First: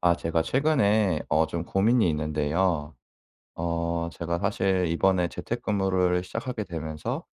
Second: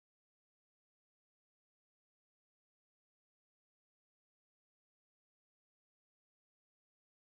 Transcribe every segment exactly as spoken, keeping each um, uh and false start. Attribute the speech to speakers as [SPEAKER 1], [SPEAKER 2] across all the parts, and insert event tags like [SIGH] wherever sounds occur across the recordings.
[SPEAKER 1] 아, 제가 최근에 어 좀 고민이 있는데요. 어 제가 사실 이번에 재택근무를 시작하게 되면서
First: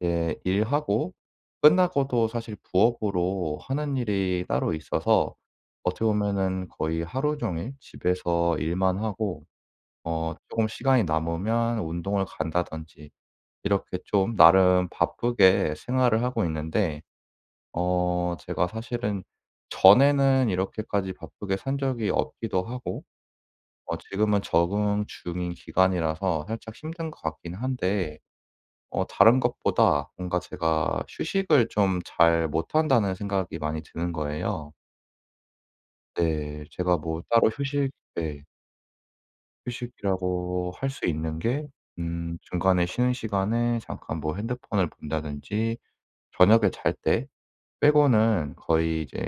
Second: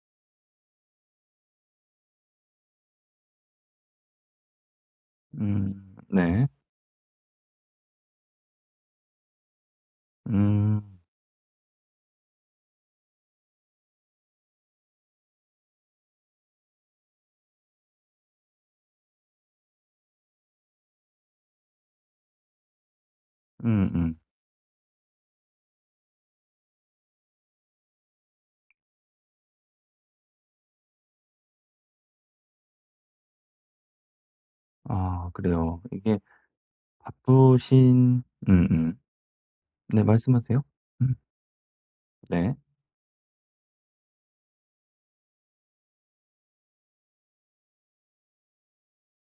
[SPEAKER 1] 이제 일하고 끝나고도 사실 부업으로 하는 일이 따로 있어서
[SPEAKER 2] 음
[SPEAKER 1] 어떻게
[SPEAKER 2] 네.
[SPEAKER 1] 보면은 거의 하루 종일 집에서 일만 하고 어 조금
[SPEAKER 2] 음.
[SPEAKER 1] 시간이 남으면 운동을 간다든지 이렇게 좀 나름 바쁘게 생활을 하고 있는데, 어 제가 사실은 전에는 이렇게까지 바쁘게 산 적이 없기도 하고 어
[SPEAKER 2] 음음.
[SPEAKER 1] 지금은 적응 중인 기간이라서 살짝 힘든 것 같긴 한데, 어 다른 것보다 뭔가 제가 휴식을 좀 잘 못한다는 생각이 많이 드는 거예요.
[SPEAKER 2] 아 그래요. 이게
[SPEAKER 1] 네. 제가 뭐 따로 휴식,
[SPEAKER 2] 바쁘신
[SPEAKER 1] 네.
[SPEAKER 2] 음음. 네 말씀하세요.
[SPEAKER 1] 휴식이라고 할 수
[SPEAKER 2] 음
[SPEAKER 1] 있는 게 음
[SPEAKER 2] 네.
[SPEAKER 1] 중간에 쉬는 시간에 잠깐 뭐 핸드폰을 본다든지 저녁에 잘 때 빼고는 거의 이제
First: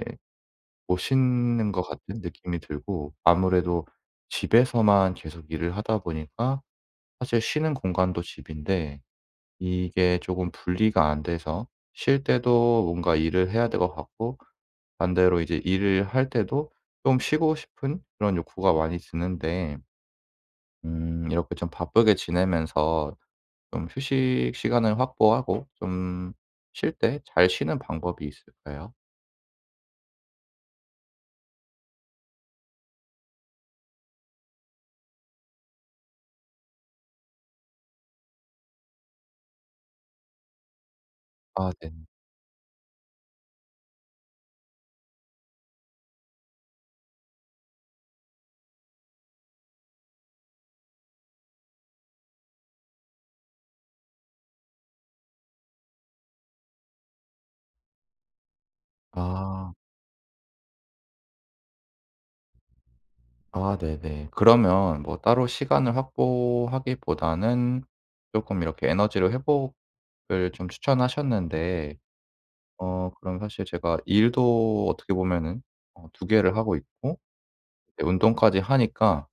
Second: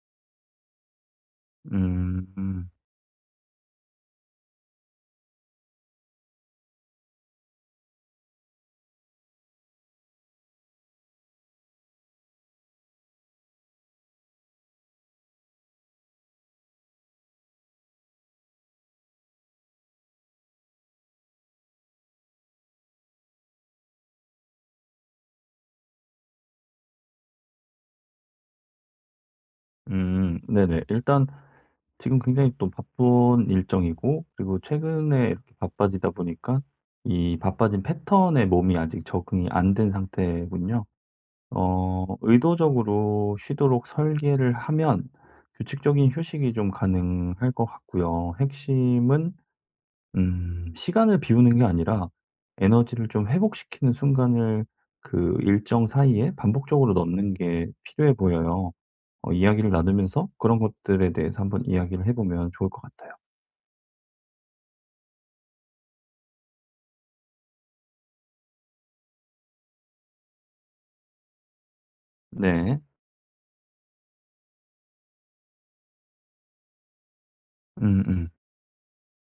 [SPEAKER 1] 못 쉬는 것 같은
[SPEAKER 2] 음.
[SPEAKER 1] 느낌이
[SPEAKER 2] 음
[SPEAKER 1] 들고, 아무래도 집에서만 계속 일을 하다 보니까 사실 쉬는 공간도 집인데 이게 조금 분리가 안 돼서 쉴 때도 뭔가 일을 해야 될 것 같고, 반대로 이제 일을 할 때도 좀 쉬고 싶은 그런 욕구가 많이 드는데, 음 이렇게 좀 바쁘게 지내면서 좀 휴식 시간을 확보하고 좀 쉴 때 잘 쉬는 방법이 있을까요?
[SPEAKER 2] 음. 네네. 일단 지금 굉장히 또 바쁜 일정이고, 그리고 최근에 이렇게 바빠지다 보니까 이 바빠진 패턴에 몸이 아직 적응이 안된 상태군요.
[SPEAKER 1] 아, 네.
[SPEAKER 2] 어 의도적으로 쉬도록 설계를 하면 규칙적인 휴식이 좀 가능할 것 같고요. 핵심은 음 시간을 비우는 게 아니라 에너지를 좀 회복시키는 순간을 그 일정 사이에 반복적으로 넣는 게 필요해 보여요. 어 이야기를
[SPEAKER 1] 아.
[SPEAKER 2] 나누면서 그런 것들에 대해서 한번 이야기를 해 보면 좋을 것 같아요.
[SPEAKER 1] 아, 네네. 그러면 뭐 따로 시간을 확보하기보다는 쪼끔 이렇게 에너지를 회복 을 좀 추천하셨는데,
[SPEAKER 2] 네.
[SPEAKER 1] 어 그럼 사실 제가 일도 어떻게 보면은 어 두 개를 하고 있고
[SPEAKER 2] 음음.
[SPEAKER 1] 이제
[SPEAKER 2] 음.
[SPEAKER 1] 운동까지 하니까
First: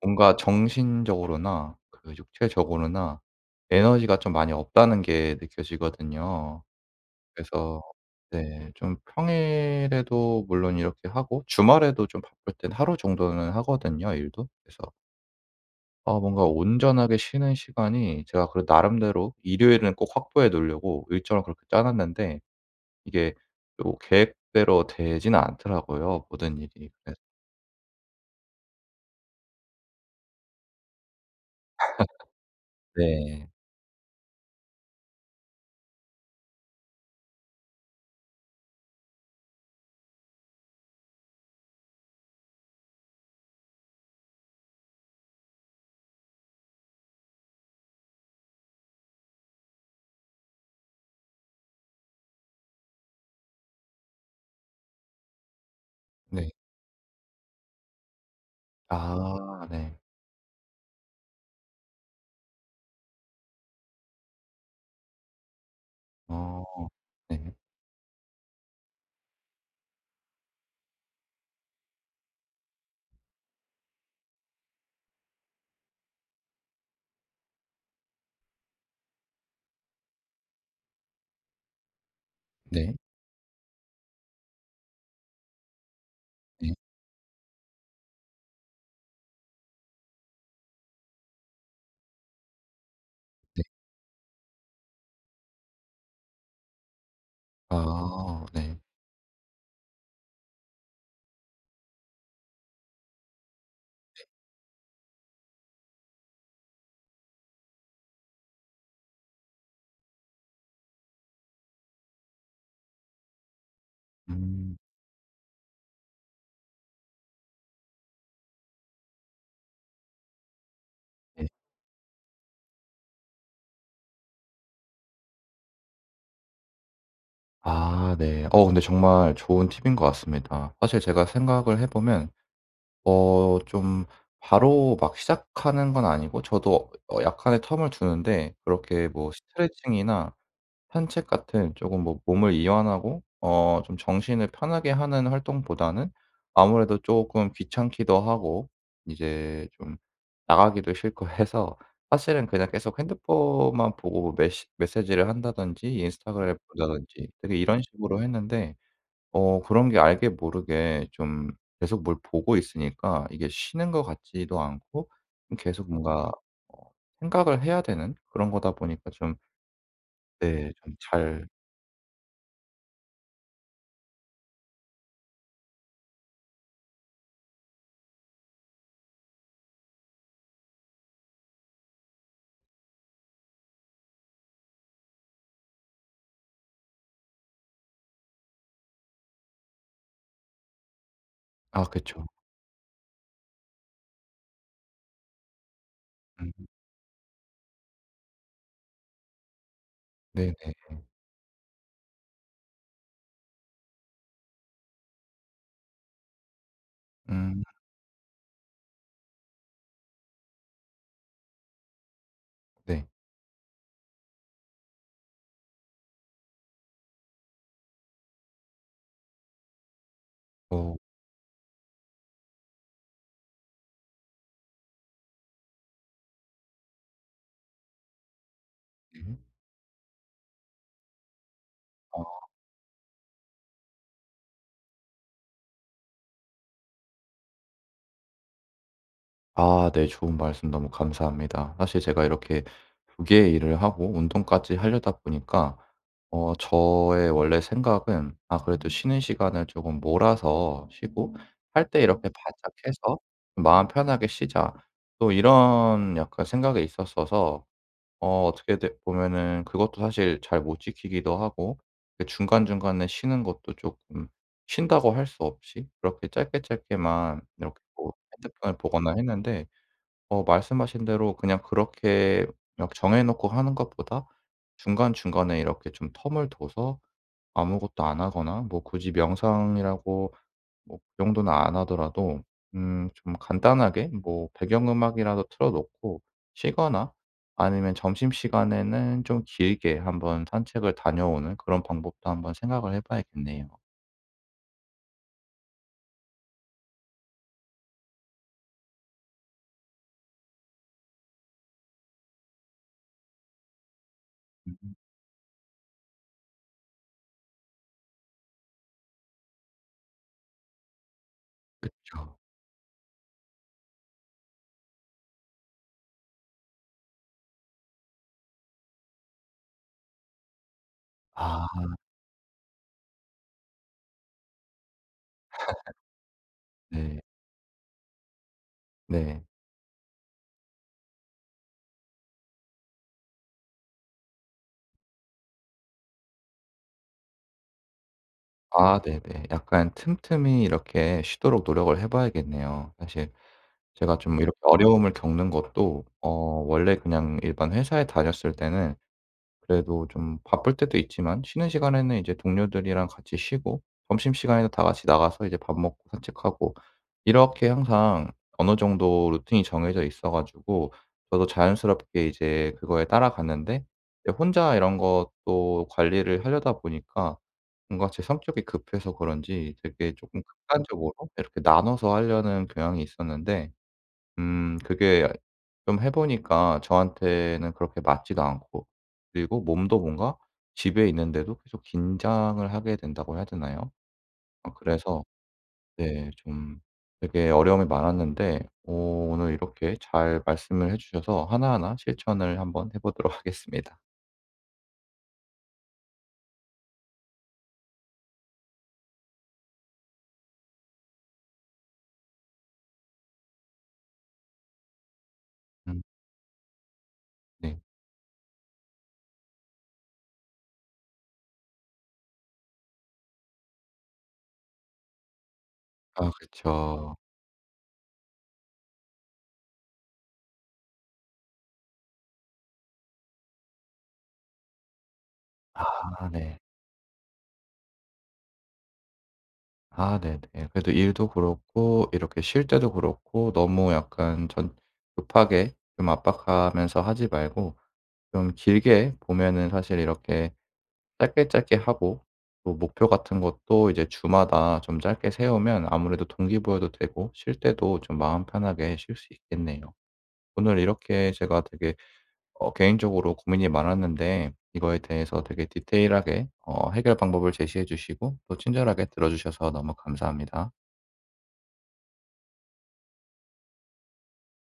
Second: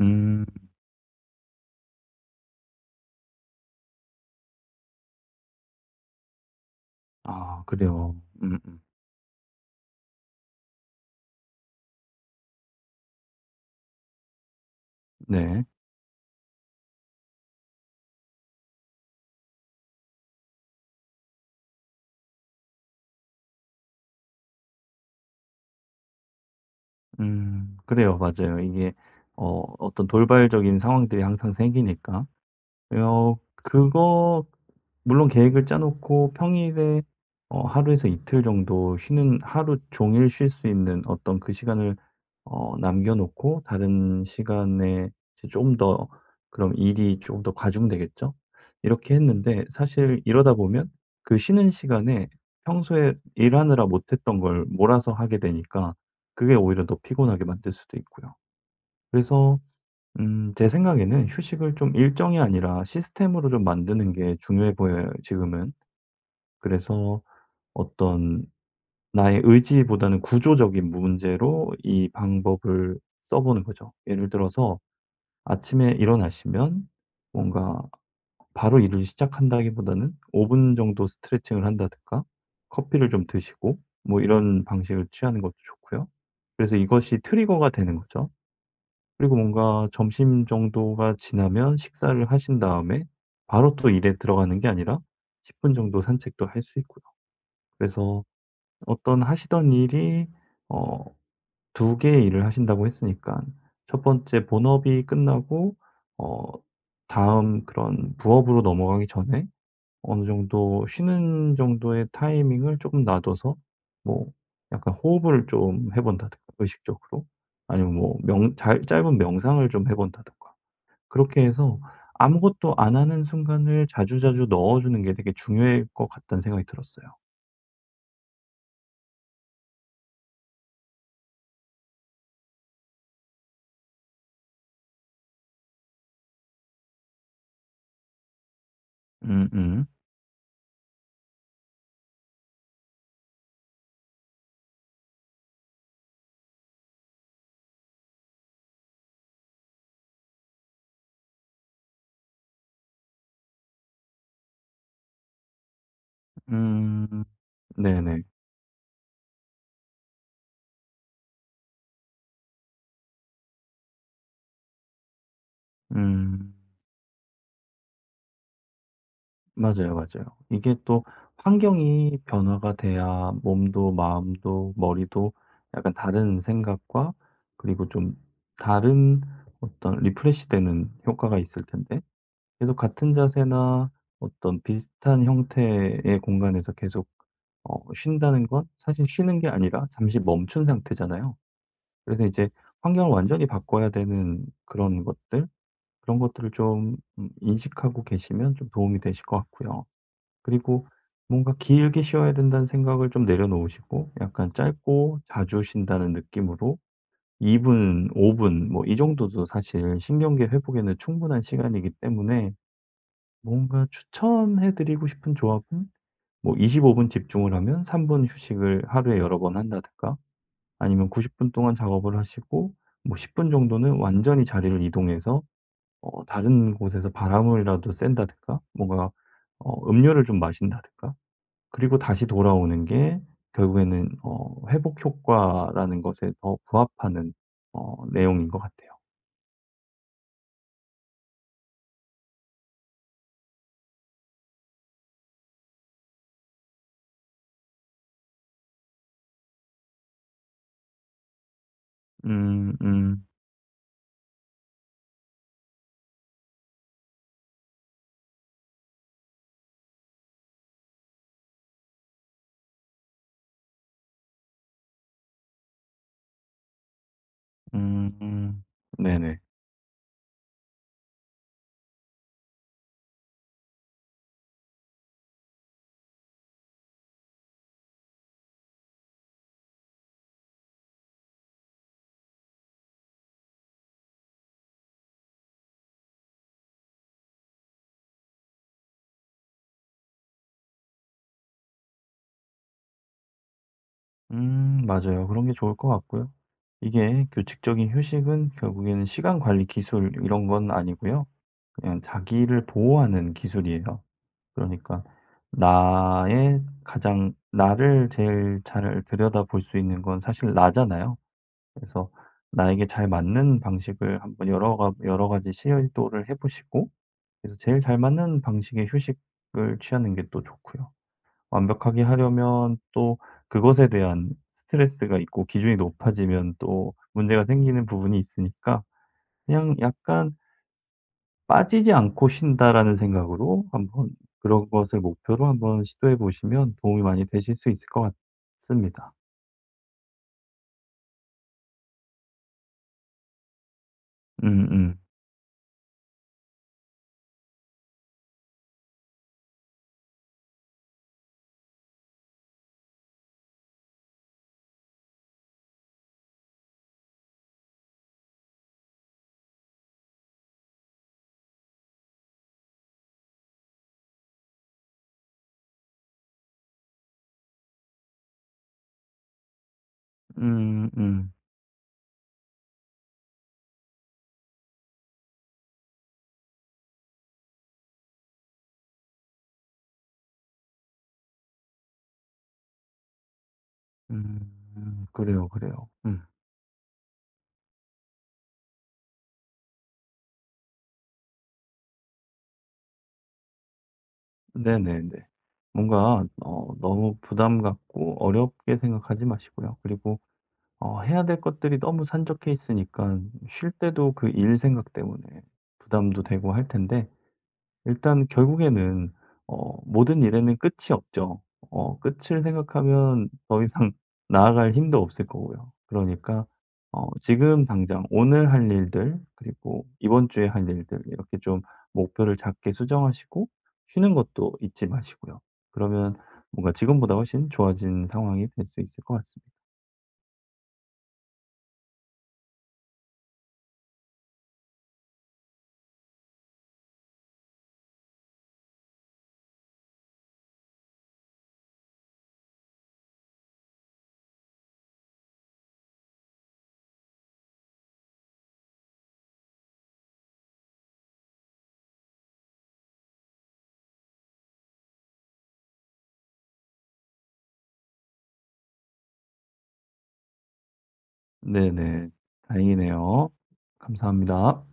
[SPEAKER 1] 뭔가
[SPEAKER 2] 음,
[SPEAKER 1] 정신적으로나 그 육체적으로나 에너지가 좀 많이 없다는 게 느껴지거든요.
[SPEAKER 2] 아
[SPEAKER 1] 그래서
[SPEAKER 2] 그래요. 음음.
[SPEAKER 1] 네, 좀 평일에도 물론 이렇게 하고 주말에도 좀 바쁠 땐 하루 정도는 하거든요, 일도. 그래서
[SPEAKER 2] 네.
[SPEAKER 1] 아, 뭔가 온전하게 쉬는 시간이 제가 그래도 나름대로 일요일은 꼭 확보해 놓으려고 일정을 그렇게 짜 놨는데 이게 또 계획대로 되지는 않더라고요, 모든 일이. 그래서
[SPEAKER 2] 음. 그래요. 맞아요. 이게 어 어떤 돌발적인 상황들이 항상 생기니까 어
[SPEAKER 1] 네.
[SPEAKER 2] 그거 물론 계획을 짜 놓고 평일에 어 하루에서 이틀 정도 쉬는, 하루 종일 쉴 수 있는 어떤 그 시간을 어 남겨 놓고, 다른 시간에 이제 좀 더, 그럼 일이 좀 더 과중되겠죠? 이렇게 했는데 사실 이러다 보면 그 쉬는 시간에 평소에 일하느라 못 했던 걸 몰아서 하게 되니까
[SPEAKER 1] 네.
[SPEAKER 2] 그게 오히려 더 피곤하게 만들 수도 있고요. 그래서
[SPEAKER 1] 아, 네.
[SPEAKER 2] 음 제 생각에는 휴식을 좀 일정이 아니라 시스템으로 좀 만드는 게 중요해 보여요 지금은.
[SPEAKER 1] 어.
[SPEAKER 2] 그래서
[SPEAKER 1] 네.
[SPEAKER 2] 어떤 나의 의지보다는 구조적인 문제로 이 방법을 써 보는 거죠. 예를 들어서 아침에 일어나시면 뭔가 바로 일을 시작한다기보다는 오 분 정도 스트레칭을 한다든가
[SPEAKER 1] 네.
[SPEAKER 2] 커피를 좀 드시고 뭐 이런 방식을 취하는 것도 좋고요.
[SPEAKER 1] 네.
[SPEAKER 2] 그래서 이것이 트리거가 되는 거죠. 그리고 뭔가 점심 정도가 지나면 식사를 하신 다음에
[SPEAKER 1] 네.
[SPEAKER 2] 바로 또 일에 들어가는 게 아니라 십 분 정도 산책도 할 수 있고요. 그래서
[SPEAKER 1] 아, 네.
[SPEAKER 2] 어떤 하시던 일이, 어 두 개의 일을 하신다고 했으니까 첫 번째 본업이 끝나고 어 다음 그런 부업으로 넘어가기 전에 어느 정도 쉬는 정도의 타이밍을 조금 놔둬서 뭐
[SPEAKER 1] 음
[SPEAKER 2] 약간 호흡을 좀 해 본다든가 의식적으로, 아니면 뭐 명 잘 짧은 명상을 좀 해 본다든가. 그렇게
[SPEAKER 1] 네.
[SPEAKER 2] 해서 아무것도 안 하는 순간을 자주자주 넣어 주는 게 되게 중요할 것 같다는 생각이 들었어요.
[SPEAKER 1] 아, 네. 어 근데 정말 좋은 팁인 것 같습니다. 사실 제가 생각을 해 보면 어 좀 바로 막 시작하는 건 아니고 저도 어 약간의 텀을 두는데, 그렇게 뭐
[SPEAKER 2] 음음. 음.
[SPEAKER 1] 스트레칭이나 산책 같은 조금 뭐 몸을 이완하고 어 좀 정신을 편하게 하는 활동보다는 아무래도 쪼끔 귀찮기도 하고 이제 좀 나가기도 싫고 [LAUGHS] 해서 사실은 그냥 계속 핸드폰만 보고 메시 메시지를 한다든지 인스타그램
[SPEAKER 2] 음,
[SPEAKER 1] 본다든지 되게 이런
[SPEAKER 2] 네네.
[SPEAKER 1] 식으로 했는데, 어 그런 게 알게 모르게 좀 계속 뭘 보고 있으니까 이게 쉬는 것 같지도 않고, 좀 계속 뭔가
[SPEAKER 2] 음.
[SPEAKER 1] 어 생각을 해야 되는 그런 거다 보니까 좀
[SPEAKER 2] 맞아요, 맞아요.
[SPEAKER 1] 네
[SPEAKER 2] 이게
[SPEAKER 1] 좀
[SPEAKER 2] 또
[SPEAKER 1] 잘
[SPEAKER 2] 환경이 변화가 돼야 몸도 마음도 머리도 약간 다른 생각과, 그리고 좀 다른 어떤 리프레시 되는 효과가 있을 텐데, 계속 같은 자세나 어떤 비슷한 형태의 공간에서 계속 어 쉰다는 건 사실 쉬는 게 아니라 잠시 멈춘 상태잖아요.
[SPEAKER 1] 아, 그쵸.
[SPEAKER 2] 그래서 이제 환경을 완전히 바꿔야 되는 그런 것들, 그런 것들을
[SPEAKER 1] 음
[SPEAKER 2] 좀 음 인식하고 계시면 좀 도움이 되실 것 같고요.
[SPEAKER 1] 네네.
[SPEAKER 2] 그리고 뭔가 '길게 쉬어야 된다.'는 생각을 좀 내려놓으시고, 약간 짧고 자주 쉰다는 느낌으로 2
[SPEAKER 1] 음
[SPEAKER 2] 분, 오 분 뭐 이 정도도 사실 신경계 회복에는 충분한 시간이기 때문에,
[SPEAKER 1] 네.
[SPEAKER 2] 뭔가 추천해 드리고 싶은 조합은 뭐 이십오 분 집중을 하면 삼 분 휴식을 하루에 여러 번 한다든가,
[SPEAKER 1] 어
[SPEAKER 2] 아니면 구십 분 동안 작업을 하시고 뭐 십 분 정도는 완전히 자리를 이동해서 어 다른 곳에서 바람을라도 쐰다든가, 뭔가
[SPEAKER 1] 네.
[SPEAKER 2] 어 음료를 좀 마신다든가, 그리고
[SPEAKER 1] 아.
[SPEAKER 2] 다시 돌아오는 게 결국에는 어 회복 효과라는 것에 더 부합하는 어 내용인 것 같아요.
[SPEAKER 1] 아, 네. 좋은 말씀 너무 감사합니다. 사실 제가 이렇게 두 개의 일을 하고 운동까지 하려다 보니까 어 저의 원래 생각은 '아, 그래도 쉬는 시간을 조금 몰아서 쉬고 할 때 이렇게 바짝
[SPEAKER 2] 음
[SPEAKER 1] 해서
[SPEAKER 2] 음
[SPEAKER 1] 마음 편하게 쉬자.' 또 이런 약간 생각이 있었어서 어 어떻게 돼- 보면은 그것도 사실 잘 못 지키기도 하고, 그 중간중간에 쉬는 것도 조금 쉰다고 할 수 없이 그렇게 짧게 짧게만 이렇게
[SPEAKER 2] 음.
[SPEAKER 1] 뭐
[SPEAKER 2] 음.
[SPEAKER 1] 핸드폰을 보거나
[SPEAKER 2] 네네.
[SPEAKER 1] 했는데, 어 말씀하신 대로 그냥 그렇게 막 정해 놓고 하는 것보다 중간중간에 이렇게 좀 텀을 둬서 아무것도 안 하거나 뭐 굳이 명상이라고 뭐 그 정도는 안 하더라도 음 좀 간단하게 뭐 배경음악이라도 틀어 놓고 쉬거나 아니면 점심시간에는 좀 길게 한번 산책을 다녀오는 그런 방법도 한번 생각을 해 봐야겠네요.
[SPEAKER 2] 음, 맞아요. 그런 게 좋을 것 같고요. 이게 규칙적인 휴식은 결국에는 시간 관리 기술 이런 건 아니고요. 그냥 자기를 보호하는 기술이에요.
[SPEAKER 1] 음.
[SPEAKER 2] 그러니까 나의 가장, 나를 제일 잘 들여다 볼 수 있는 건 사실 나잖아요. 그래서
[SPEAKER 1] 그쵸.
[SPEAKER 2] 나에게 잘 맞는 방식을 한번 여러 가 여러 가지 시도를 해보시고, 그래서 제일 잘 맞는 방식의 휴식을 취하는 게 또 좋고요.
[SPEAKER 1] 아,
[SPEAKER 2] 완벽하게 하려면 또 그것에 대한 스트레스가 있고, 기준이 높아지면 또
[SPEAKER 1] 네.
[SPEAKER 2] 문제가 생기는 부분이 있으니까
[SPEAKER 1] 네.
[SPEAKER 2] 그냥 약간 '빠지지 않고 쉰다.'라는 생각으로 한번, 그런 것을 목표로 한번 시도해 보시면 도움이 많이 되실 수 있을 것
[SPEAKER 1] 아,
[SPEAKER 2] 같습니다.
[SPEAKER 1] 네네. 약간 틈틈이 이렇게 쉬도록 노력을 해 봐야겠네요. 사실 제가 좀 이렇게
[SPEAKER 2] 음음.
[SPEAKER 1] 어려움을 겪는 것도 어 원래 그냥 일반 회사에 다녔을 때는 그래도 좀 바쁠 때도 있지만 쉬는 시간에는 이제 동료들이랑 같이 쉬고 점심시간에도 다 같이 나가서 이제 밥 먹고 산책하고 이렇게 항상 어느 정도 루틴이 정해져 있어 가지고 저도 자연스럽게 이제 그거에 따라갔는데, 이제 혼자 이런 것도 관리를 하려다 보니까 뭔가 제 성격이 급해서 그런지 되게 조금
[SPEAKER 2] 음
[SPEAKER 1] 극단적으로
[SPEAKER 2] 음.
[SPEAKER 1] 이렇게 나눠서 하려는 경향이 있었는데, 음 그게 좀 해 보니까 저한테는 그렇게 맞지도 않고 그리고 몸도 뭔가 집에 있는데도 계속 긴장을 하게 된다고 해야 되나요?
[SPEAKER 2] 음.
[SPEAKER 1] 아,
[SPEAKER 2] 음,
[SPEAKER 1] 그래서
[SPEAKER 2] 그래요, 그래요. 음.
[SPEAKER 1] 네, 좀 되게 어려움이 많았는데 오, 오늘 이렇게 잘 말씀을 해 주셔서 하나하나 실천을 한번 해 보도록 [LAUGHS] 하겠습니다.
[SPEAKER 2] 네네네. 뭔가 어 너무 부담 갖고 어렵게 생각하지 마시고요. 그리고 어 해야 될 것들이 너무 산적해 있으니까 쉴 때도 그 일 생각 때문에
[SPEAKER 1] 음
[SPEAKER 2] 부담도 되고 할 텐데,
[SPEAKER 1] 네.
[SPEAKER 2] 일단 결국에는 어 모든 일에는 끝이 없죠. 어 끝을 생각하면 더 이상 [LAUGHS] 나아갈 힘도 없을 거고요.
[SPEAKER 1] 아,
[SPEAKER 2] 그러니까 어
[SPEAKER 1] 그쵸.
[SPEAKER 2] 지금 당장 오늘 할 일들, 그리고 이번 주에 할 일들 이렇게 좀 목표를 작게 수정하시고, 쉬는 것도 잊지 마시고요. 그러면
[SPEAKER 1] 아, 네.
[SPEAKER 2] 뭔가 지금보다 훨씬 좋아진 상황이 될 수 있을 것 같습니다.
[SPEAKER 1] 아, 네네. 그래도 일도 그렇고 이렇게 쉴 때도 그렇고 너무 약간 전 급하게 좀 압박하면서 하지 말고 좀 길게 보면은 사실 이렇게 짧게 짧게 하고 또 목표 같은 것도 이제 주마다 좀 짧게 세우면 아무래도 동기부여도 되고 쉴 때도 좀 마음 편하게 쉴 수 있겠네요. 오늘 이렇게 제가 되게 어 개인적으로 고민이 많았는데 이거에 대해서 되게 디테일하게 어 해결 방법을 제시해 주시고 또 친절하게 들어주셔서 너무 감사합니다.
[SPEAKER 2] 네네. 다행이네요. 감사합니다.